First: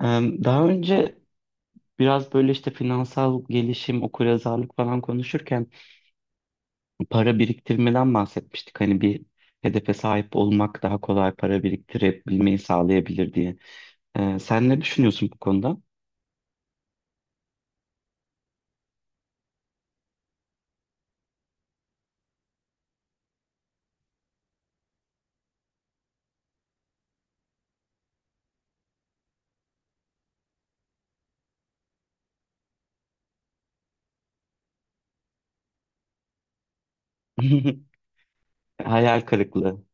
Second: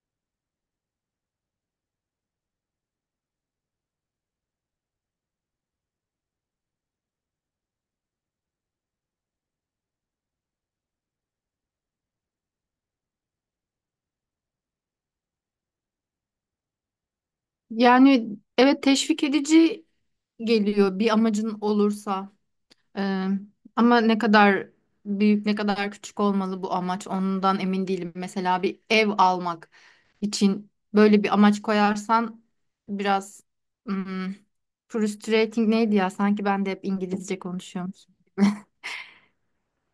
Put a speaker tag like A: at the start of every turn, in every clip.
A: Daha önce biraz böyle işte finansal gelişim, okuryazarlık falan konuşurken para biriktirmeden bahsetmiştik. Hani bir hedefe sahip olmak daha kolay para biriktirebilmeyi sağlayabilir diye. Sen ne düşünüyorsun bu konuda?
B: Yani evet teşvik edici geliyor bir amacın olursa. Ee, ama ne kadar büyük ne kadar küçük olmalı bu amaç ondan emin değilim. Mesela bir ev almak için böyle bir amaç koyarsan biraz hmm, frustrating neydi ya? Sanki ben de hep İngilizce konuşuyormuşum.
A: Hayal kırıklığı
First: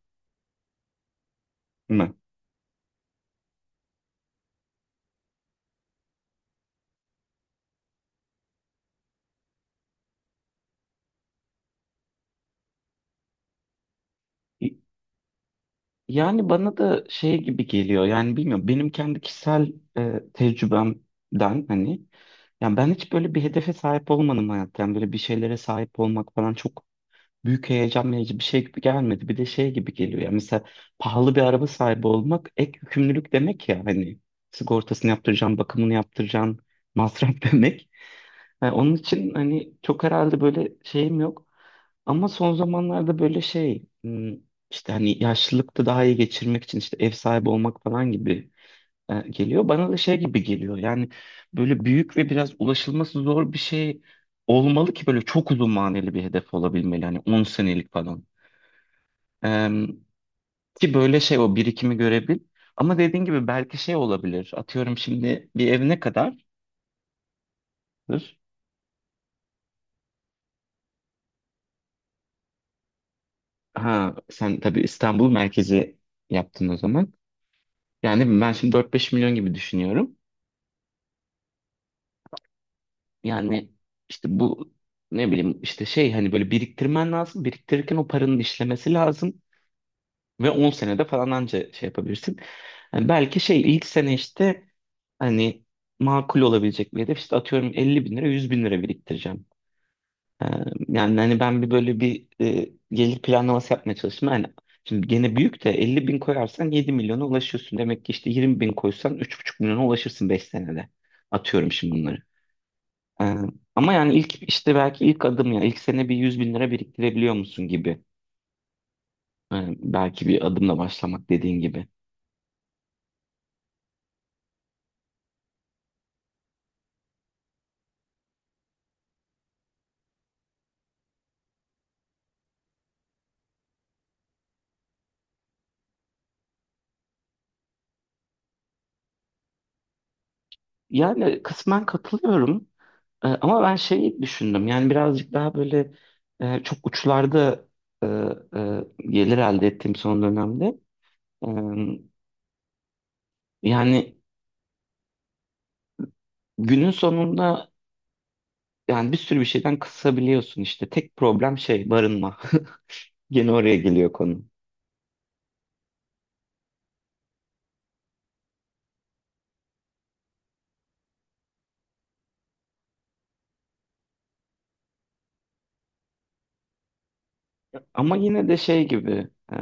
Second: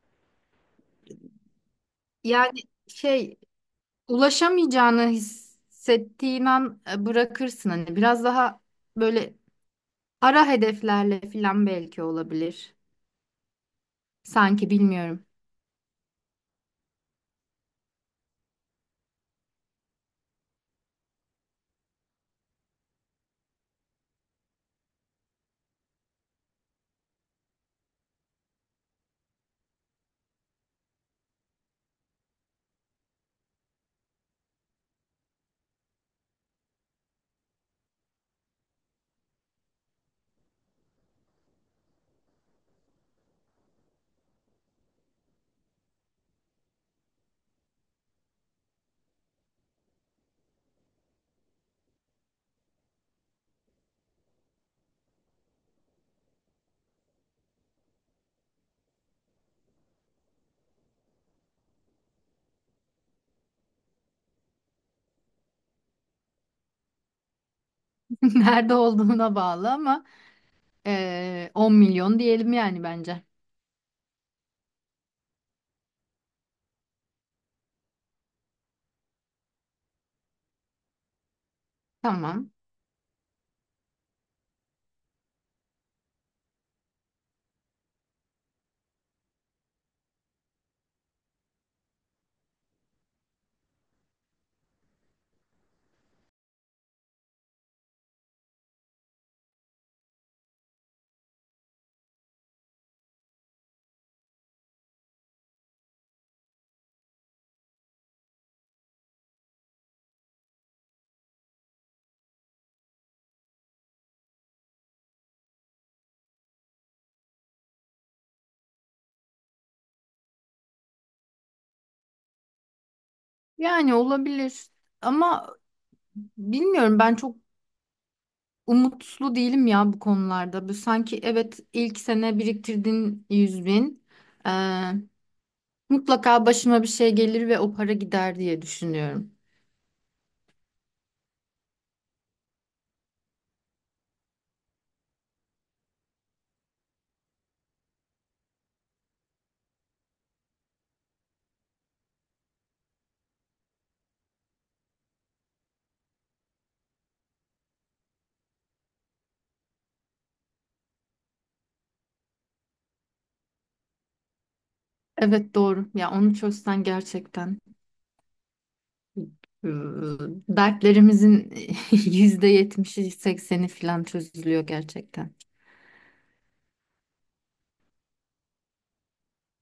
A: mı?
B: Yani şey ulaşamayacağını hissettiğin an bırakırsın hani biraz daha böyle ara hedeflerle falan belki olabilir. Sanki bilmiyorum.
A: Yani bana da şey gibi geliyor. Yani bilmiyorum. Benim kendi kişisel tecrübemden hani yani ben hiç böyle bir hedefe sahip olmadım hayatta. Yani böyle bir şeylere sahip olmak falan çok büyük heyecan verici bir şey gibi gelmedi. Bir de şey gibi geliyor ya, mesela pahalı bir araba sahibi olmak ek yükümlülük demek ya hani, sigortasını yaptıracaksın, bakımını yaptıracaksın, masraf demek. Yani onun için hani çok herhalde böyle şeyim yok. Ama son zamanlarda böyle şey işte hani yaşlılıkta daha iyi geçirmek için işte ev sahibi olmak falan gibi geliyor. Bana da şey gibi geliyor. Yani böyle büyük ve biraz ulaşılması zor bir şey olmalı ki böyle çok uzun maneli bir hedef olabilmeli. Hani 10 senelik falan. E, ki böyle şey o birikimi görebil. Ama dediğin gibi belki şey olabilir. Atıyorum şimdi, bir ev ne kadardır?
B: Nerede olduğuna bağlı ama 10 milyon diyelim yani bence.
A: Ha sen tabii İstanbul merkezi yaptın o zaman. Yani ben şimdi 4-5 milyon gibi düşünüyorum.
B: Tamam.
A: Yani işte bu, ne bileyim işte şey, hani böyle biriktirmen lazım. Biriktirirken o paranın işlemesi lazım. Ve 10 senede falan anca şey yapabilirsin. Yani belki şey ilk sene, işte hani makul olabilecek bir hedef, işte atıyorum 50 bin lira 100 bin lira biriktireceğim. Ee, Yani hani ben bir böyle bir gelir planlaması yapmaya çalıştım. Yani şimdi gene büyük de 50 bin koyarsan 7 milyona ulaşıyorsun. Demek ki işte 20 bin koysan 3,5 milyona ulaşırsın 5 senede. Atıyorum şimdi bunları. Ee, Ama yani ilk işte, belki ilk adım, ya ilk sene bir 100 bin lira biriktirebiliyor musun gibi. Belki bir adımla başlamak, dediğin gibi.
B: Yani olabilir. Ama bilmiyorum ben çok umutlu değilim ya bu konularda. Bu sanki evet ilk sene biriktirdiğin 100 bin. eee, Mutlaka başıma bir şey gelir ve o para gider diye düşünüyorum.
A: Yani kısmen katılıyorum. Ama ben şeyi düşündüm, yani birazcık daha böyle çok uçlarda gelir elde ettiğim son dönemde. E, yani günün sonunda, yani bir sürü bir şeyden kısabiliyorsun, işte tek problem şey, barınma gene oraya geliyor konu.
B: Evet doğru. Ya onu çözsen gerçekten eee, dertlerimizin %70'i 80'i falan çözülüyor gerçekten.
A: Ama yine de şey gibi,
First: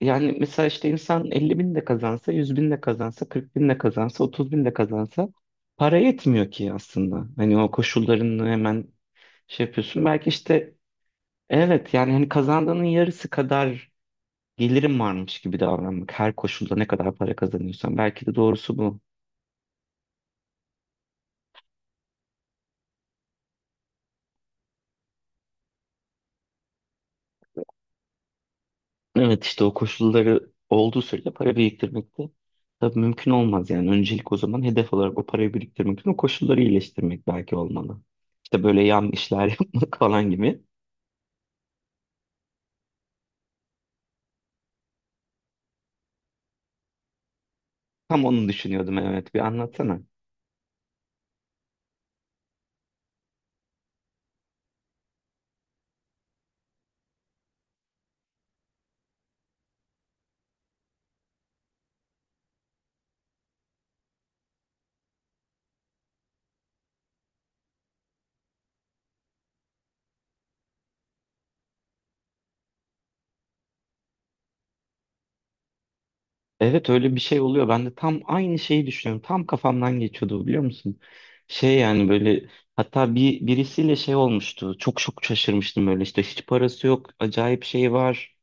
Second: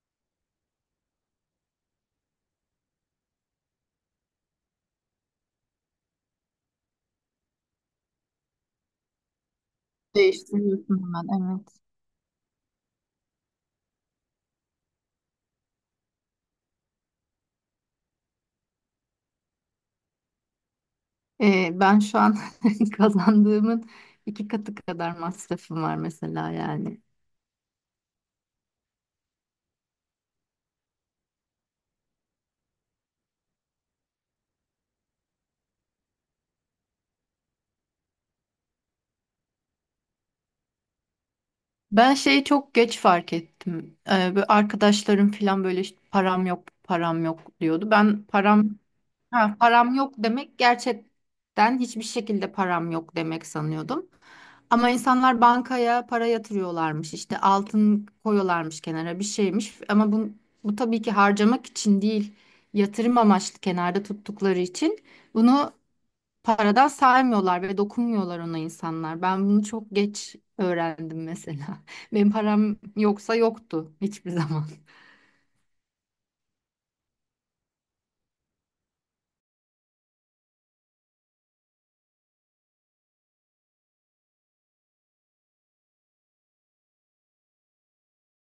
A: yani mesela işte insan 50 bin de kazansa, 100 bin de kazansa, 40 bin de kazansa, 30 bin de kazansa para yetmiyor ki aslında. Hani o koşullarını hemen şey yapıyorsun. Belki işte.
B: Değiştiriyorsun hemen, evet.
A: Evet, yani hani kazandığının yarısı kadar gelirim varmış gibi davranmak. Her koşulda, ne kadar para kazanıyorsan. Belki de doğrusu bu.
B: Ben şu an kazandığımın iki katı kadar masrafım var mesela yani.
A: Evet, işte o koşulları olduğu sürece para biriktirmek de tabii mümkün olmaz. Yani öncelik o zaman hedef olarak, o parayı biriktirmek için o koşulları iyileştirmek belki olmalı. İşte böyle yan işler yapmak falan gibi.
B: Ben şeyi çok geç fark ettim. Böyle arkadaşlarım falan böyle işte param yok param yok diyordu. Ben
A: Tam onu
B: param
A: düşünüyordum, evet, bir
B: Ha, param
A: anlatsana.
B: yok demek gerçekten hiçbir şekilde param yok demek sanıyordum. Ama insanlar bankaya para yatırıyorlarmış, işte altın koyuyorlarmış kenara bir şeymiş. Ama bu, bu tabii ki harcamak için değil, yatırım amaçlı kenarda tuttukları için bunu paradan saymıyorlar ve dokunmuyorlar ona insanlar. Ben bunu çok geç öğrendim mesela. Benim param yoksa yoktu hiçbir zaman.
A: Evet, öyle bir şey oluyor. Ben de tam aynı şeyi düşünüyorum. Tam kafamdan geçiyordu bu, biliyor musun? Şey yani, böyle hatta bir birisiyle şey olmuştu. Çok çok şaşırmıştım, böyle işte hiç parası yok. Acayip şey var.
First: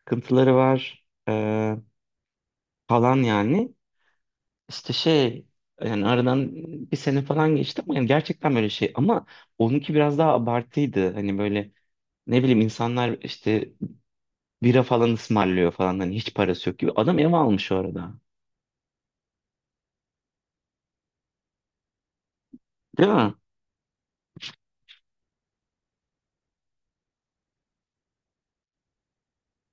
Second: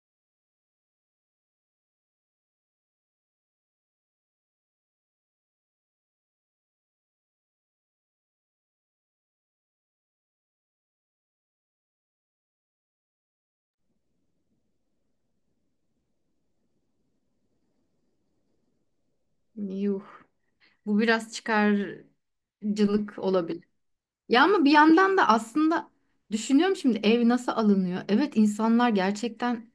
A: Sıkıntıları var, falan yani. İşte şey, yani aradan bir sene falan geçti ama yani gerçekten böyle şey. Ama onunki biraz daha abartıydı. Hani böyle ne bileyim, insanlar işte bira falan ısmarlıyor falan. Hani hiç parası yok gibi. Adam ev almış o arada.
B: Yuh, bu biraz
A: Değil
B: çıkarcılık
A: mi?
B: olabilir. Ya ama bir yandan da aslında düşünüyorum, şimdi ev nasıl alınıyor? Evet, insanlar gerçekten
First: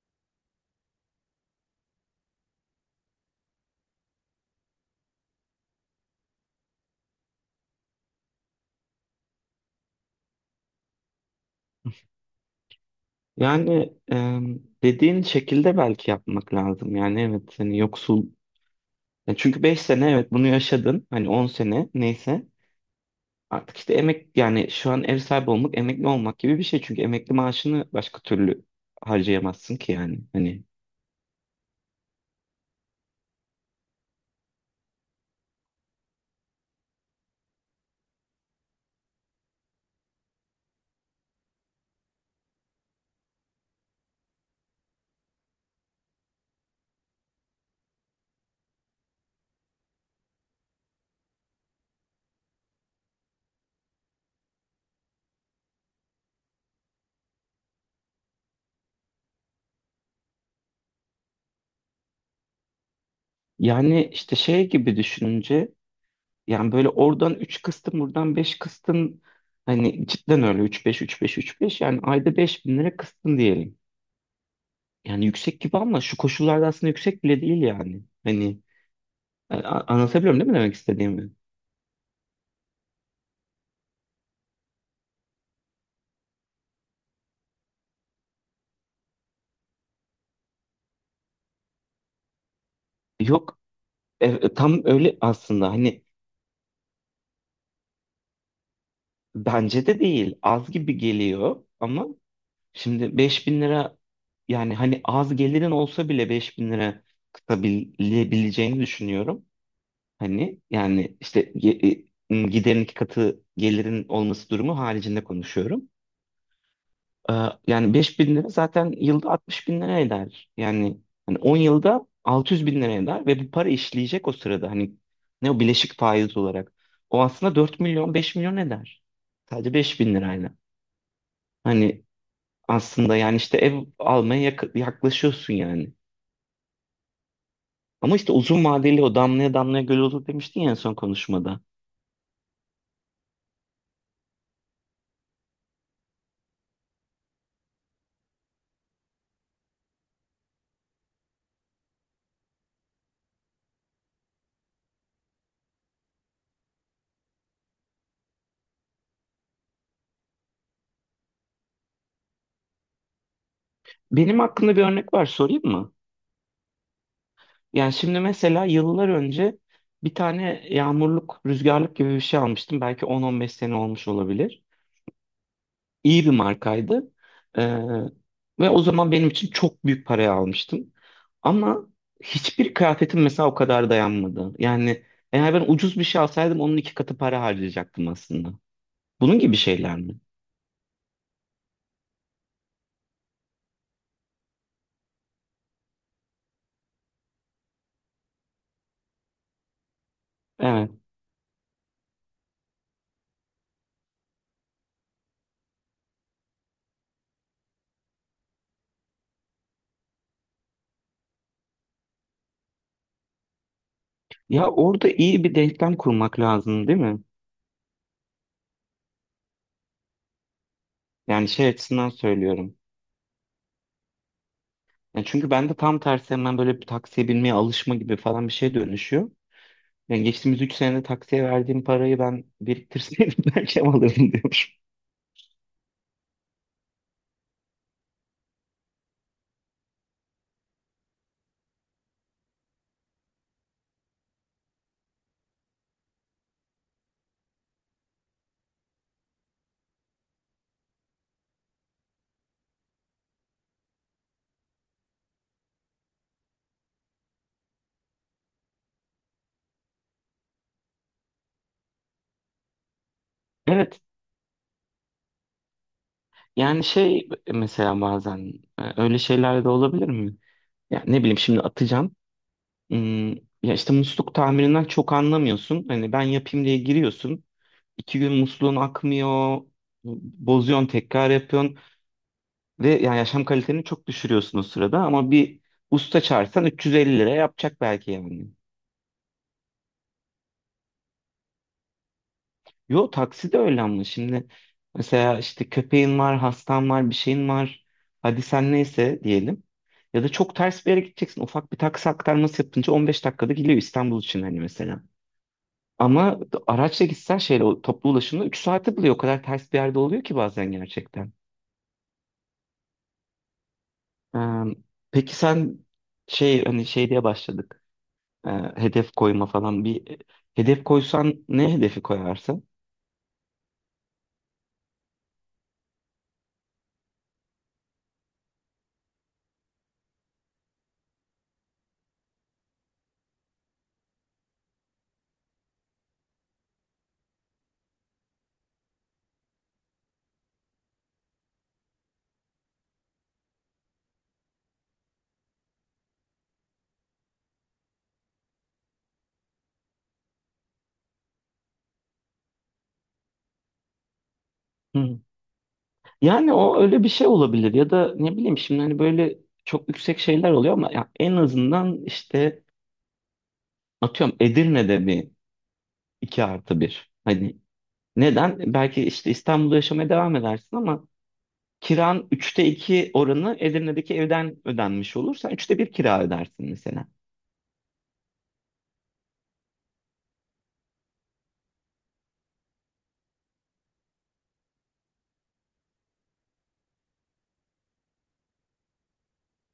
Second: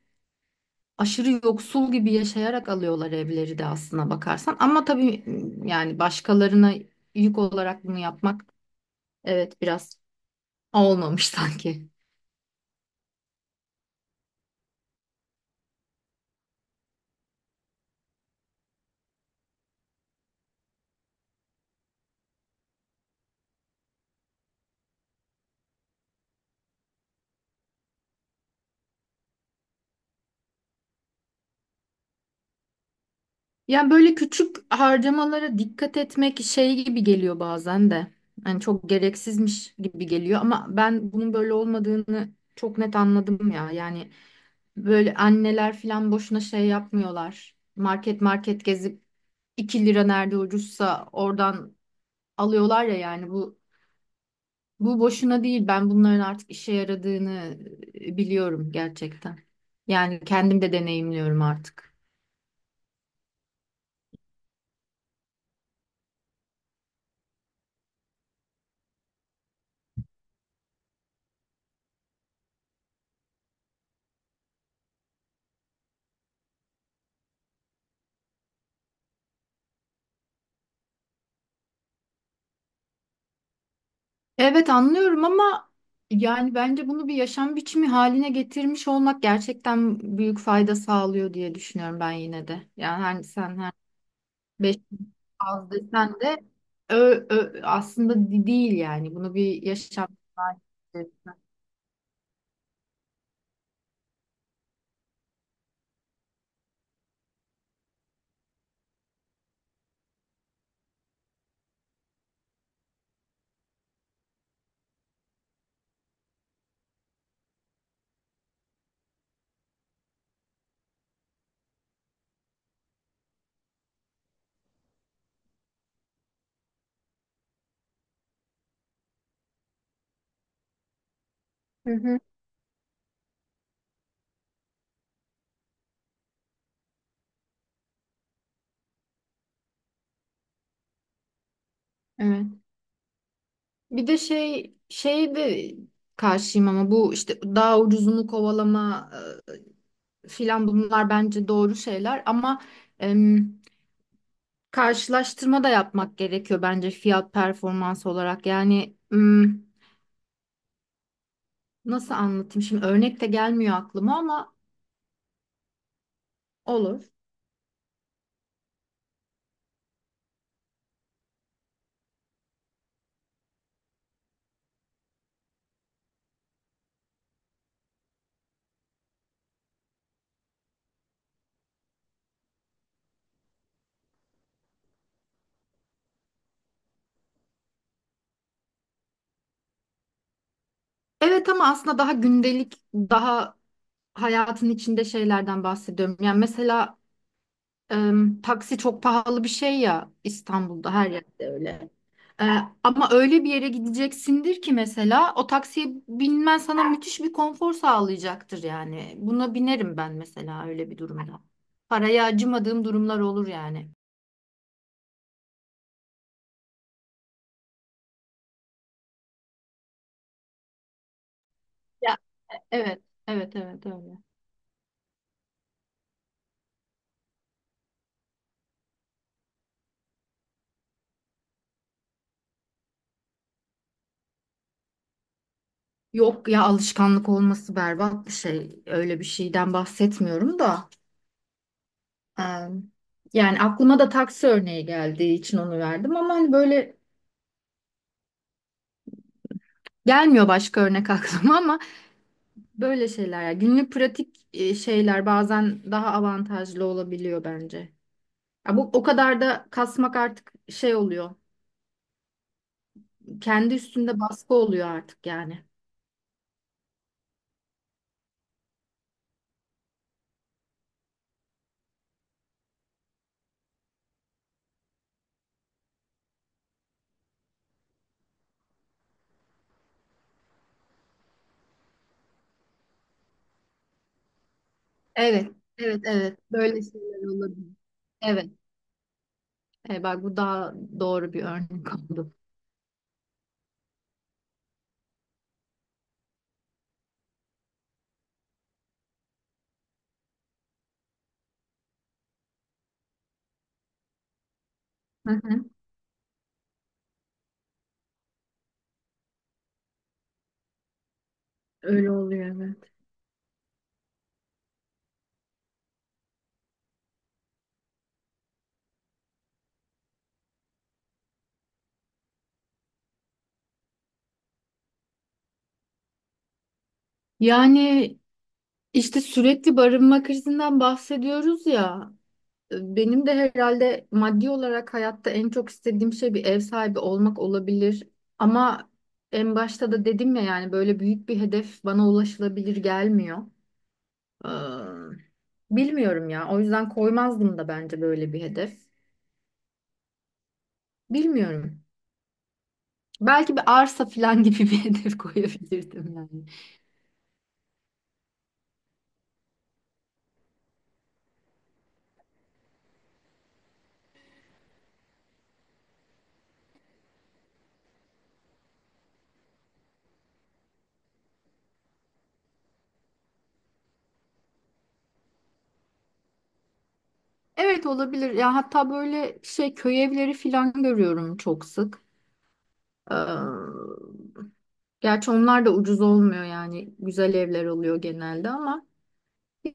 B: aşırı yoksul gibi yaşayarak alıyorlar evleri de aslına bakarsan. Ama tabii yani başkalarına yük olarak bunu yapmak, evet, biraz olmamış sanki.
A: Yani dediğin şekilde belki yapmak lazım. Yani evet, hani yoksul. Ya çünkü 5 sene evet bunu yaşadın. Hani 10 sene neyse. Artık işte emek, yani şu an ev sahibi olmak emekli olmak gibi bir şey. Çünkü emekli maaşını başka türlü harcayamazsın ki yani. Hani
B: Yani böyle küçük harcamalara dikkat etmek şey gibi geliyor bazen de. Hani çok gereksizmiş gibi geliyor ama ben bunun böyle olmadığını çok net anladım ya. Yani böyle anneler falan boşuna şey yapmıyorlar. Market market gezip 2 lira nerede ucuzsa oradan alıyorlar ya, yani bu bu boşuna değil. Ben bunların artık işe yaradığını biliyorum gerçekten. Yani kendim de deneyimliyorum artık.
A: yani işte şey gibi düşününce, yani böyle oradan 3 kıstın, buradan 5 kıstın, hani cidden, öyle üç beş üç beş üç beş, yani ayda 5 bin lira kıstın diyelim. Yani yüksek gibi ama şu koşullarda aslında yüksek bile değil yani. Hani anlatabiliyorum değil mi demek istediğimi?
B: Evet, anlıyorum ama yani bence bunu bir yaşam biçimi haline getirmiş olmak gerçekten büyük fayda sağlıyor diye düşünüyorum ben yine de. Yani sen
A: Yok,
B: Beş
A: tam öyle
B: az
A: aslında, hani
B: desen de ö, aslında değil yani. Bunu bir
A: bence de
B: yaşam
A: değil, az gibi
B: tarzı.
A: geliyor ama şimdi 5 bin lira, yani hani az gelirin olsa bile 5 bin lira kıtabilebileceğini düşünüyorum. Hani yani işte giderin 2 katı gelirin olması durumu haricinde konuşuyorum. Ee, Yani 5 bin lira zaten yılda 60 bin lira eder. Yani hani 10 yılda 600 bin lira eder ve bu para işleyecek o sırada. Hani ne, o bileşik faiz olarak. O aslında 4 milyon 5 milyon eder. Sadece 5 bin lirayla.
B: Hı
A: Hani
B: hı.
A: aslında yani işte ev almaya yaklaşıyorsun yani. Ama işte uzun vadeli, o damlaya damlaya göl olur demiştin ya en son konuşmada.
B: Evet. Bir de şey de karşıyım ama bu işte daha ucuzunu kovalama filan, bunlar bence doğru şeyler ama em, karşılaştırma da yapmak gerekiyor bence, fiyat performans olarak. Yani nasıl anlatayım şimdi, örnek de gelmiyor aklıma
A: Benim
B: ama
A: aklımda bir örnek var, sorayım mı?
B: olur.
A: Yani şimdi mesela yıllar önce bir tane yağmurluk, rüzgarlık gibi bir şey almıştım. Belki 10-15 sene olmuş olabilir. İyi bir markaydı. Ee, Ve o zaman benim için çok büyük paraya almıştım. Ama hiçbir kıyafetim mesela o kadar dayanmadı. Yani eğer ben ucuz bir şey alsaydım onun 2 katı para harcayacaktım aslında. Bunun gibi şeyler mi?
B: Evet, ama aslında daha gündelik, daha hayatın içinde şeylerden bahsediyorum. Yani mesela taksi çok pahalı bir şey ya,
A: Evet.
B: İstanbul'da her yerde öyle. E, ama öyle bir yere gideceksindir ki mesela o taksiye binmen sana müthiş bir konfor sağlayacaktır yani. Buna binerim ben mesela öyle bir durumda. Paraya acımadığım durumlar olur yani.
A: Ya orada iyi bir denklem kurmak lazım, değil mi? Yani şey açısından
B: Ya,
A: söylüyorum.
B: evet, evet, evet öyle.
A: Ya çünkü ben de tam tersi, hemen böyle bir taksiye binmeye alışma gibi falan bir şey dönüşüyor. Yani geçtiğimiz 3 senede taksiye verdiğim parayı ben biriktirseydim belki alırdım diyormuşum.
B: Yok ya, alışkanlık olması berbat bir şey. Öyle bir şeyden bahsetmiyorum da. Eee, Yani aklıma da taksi örneği geldiği için onu verdim ama hani böyle gelmiyor başka örnek aklıma ama böyle şeyler yani günlük pratik şeyler bazen daha avantajlı olabiliyor bence. Ya, bu o kadar da kasmak artık şey oluyor. Kendi
A: Evet,
B: üstünde baskı oluyor artık yani.
A: yani şey mesela bazen öyle şeyler de olabilir mi? Ya ne bileyim şimdi, atacağım. Hmm, Ya işte musluk tamirinden çok anlamıyorsun. Hani ben yapayım diye giriyorsun. 2 gün musluğun akmıyor. Bozuyorsun, tekrar yapıyorsun. Ve yani yaşam kaliteni çok düşürüyorsun o sırada, ama
B: Evet,
A: bir
B: evet,
A: usta
B: evet.
A: çağırsan
B: Böyle
A: 350
B: şeyler
A: lira
B: olabilir.
A: yapacak belki
B: Evet.
A: yani.
B: E, bak bu daha doğru bir örnek oldu.
A: Yo taksi de öyle, ama şimdi mesela işte köpeğin var, hastan var, bir şeyin var. Hadi sen neyse diyelim. Ya da çok ters bir yere gideceksin. Ufak bir taksi aktarması yapınca 15 dakikada geliyor İstanbul için hani mesela.
B: Hı hı.
A: Ama araçla gitsen şeyle, o toplu ulaşımla 3 saati buluyor. O kadar ters bir yerde oluyor ki bazen, gerçekten.
B: Öyle oluyor, evet.
A: Ee, peki sen, şey hani şey diye başladık. Ee, Hedef koyma falan, bir hedef koysan ne hedefi koyarsın?
B: Yani İşte sürekli barınma krizinden bahsediyoruz ya. Benim de herhalde maddi olarak hayatta en çok istediğim şey bir ev sahibi olmak olabilir. Ama en başta da dedim ya, yani böyle büyük bir hedef bana ulaşılabilir gelmiyor. Ee, bilmiyorum ya. O yüzden koymazdım da bence böyle bir hedef. Bilmiyorum. Belki bir arsa falan gibi bir hedef
A: Hı.
B: koyabilirdim yani.
A: Yani o öyle bir şey olabilir ya da ne bileyim şimdi, hani böyle çok yüksek şeyler oluyor ama ya en azından işte atıyorum Edirne'de bir 2+1. Hani neden? Belki işte İstanbul'da yaşamaya devam edersin ama kiran 2/3 oranı Edirne'deki evden ödenmiş olur. Sen 3'te 1 kira ödersin mesela.
B: Evet, olabilir. Ya hatta böyle şey köy evleri falan görüyorum çok sık. Ee, Gerçi onlar da ucuz olmuyor yani. Güzel evler oluyor genelde ama.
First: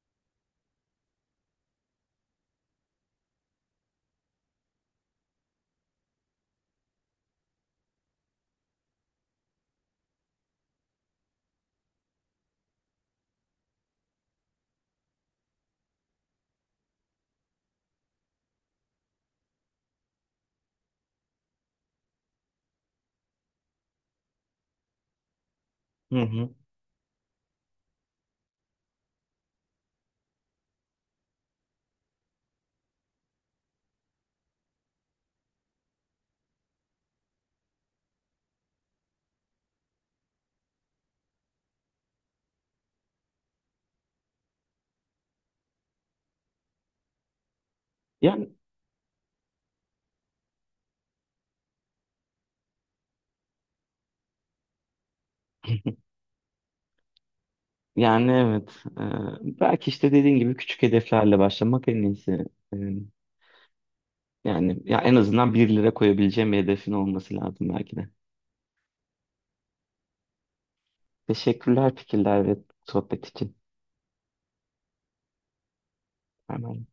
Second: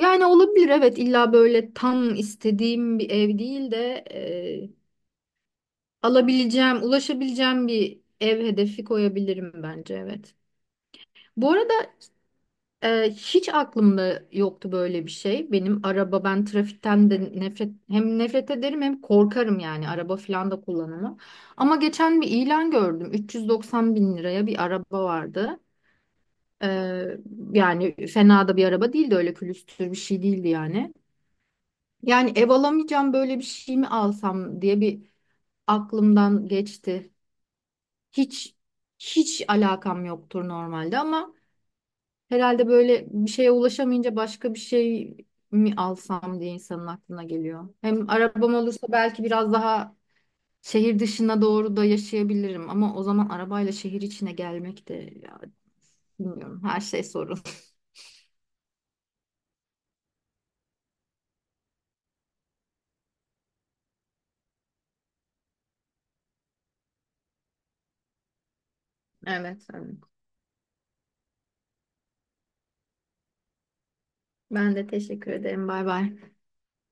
B: Yani olabilir, evet, illa böyle tam istediğim bir ev değil de alabileceğim, ulaşabileceğim bir ev hedefi koyabilirim bence, evet. Bu arada hiç aklımda yoktu böyle bir şey. Benim araba, ben trafikten de hem nefret ederim hem korkarım, yani araba falan da kullanamam. Ama geçen bir ilan gördüm. 390 bin liraya bir araba vardı.
A: Hı hı.
B: Ee, yani fena da bir araba değildi, öyle külüstür bir şey değildi yani. Yani ev alamayacağım, böyle bir şey mi alsam diye bir aklımdan geçti. Hiç hiç alakam yoktur normalde ama herhalde böyle bir şeye ulaşamayınca başka bir şey mi alsam diye insanın aklına geliyor. Hem
A: Yani,
B: arabam olursa belki biraz daha şehir dışına doğru da yaşayabilirim ama o zaman arabayla şehir içine gelmek de ya, bilmiyorum, her şey sorun.
A: yani, evet. Belki işte dediğin gibi küçük hedeflerle başlamak en iyisi. Ee, Yani ya en azından 1 lira koyabileceğim bir hedefin olması lazım belki de.
B: Evet, evet.
A: Teşekkürler, fikirler ve sohbet için.
B: Ben de teşekkür ederim. Bay bay.
A: Erman.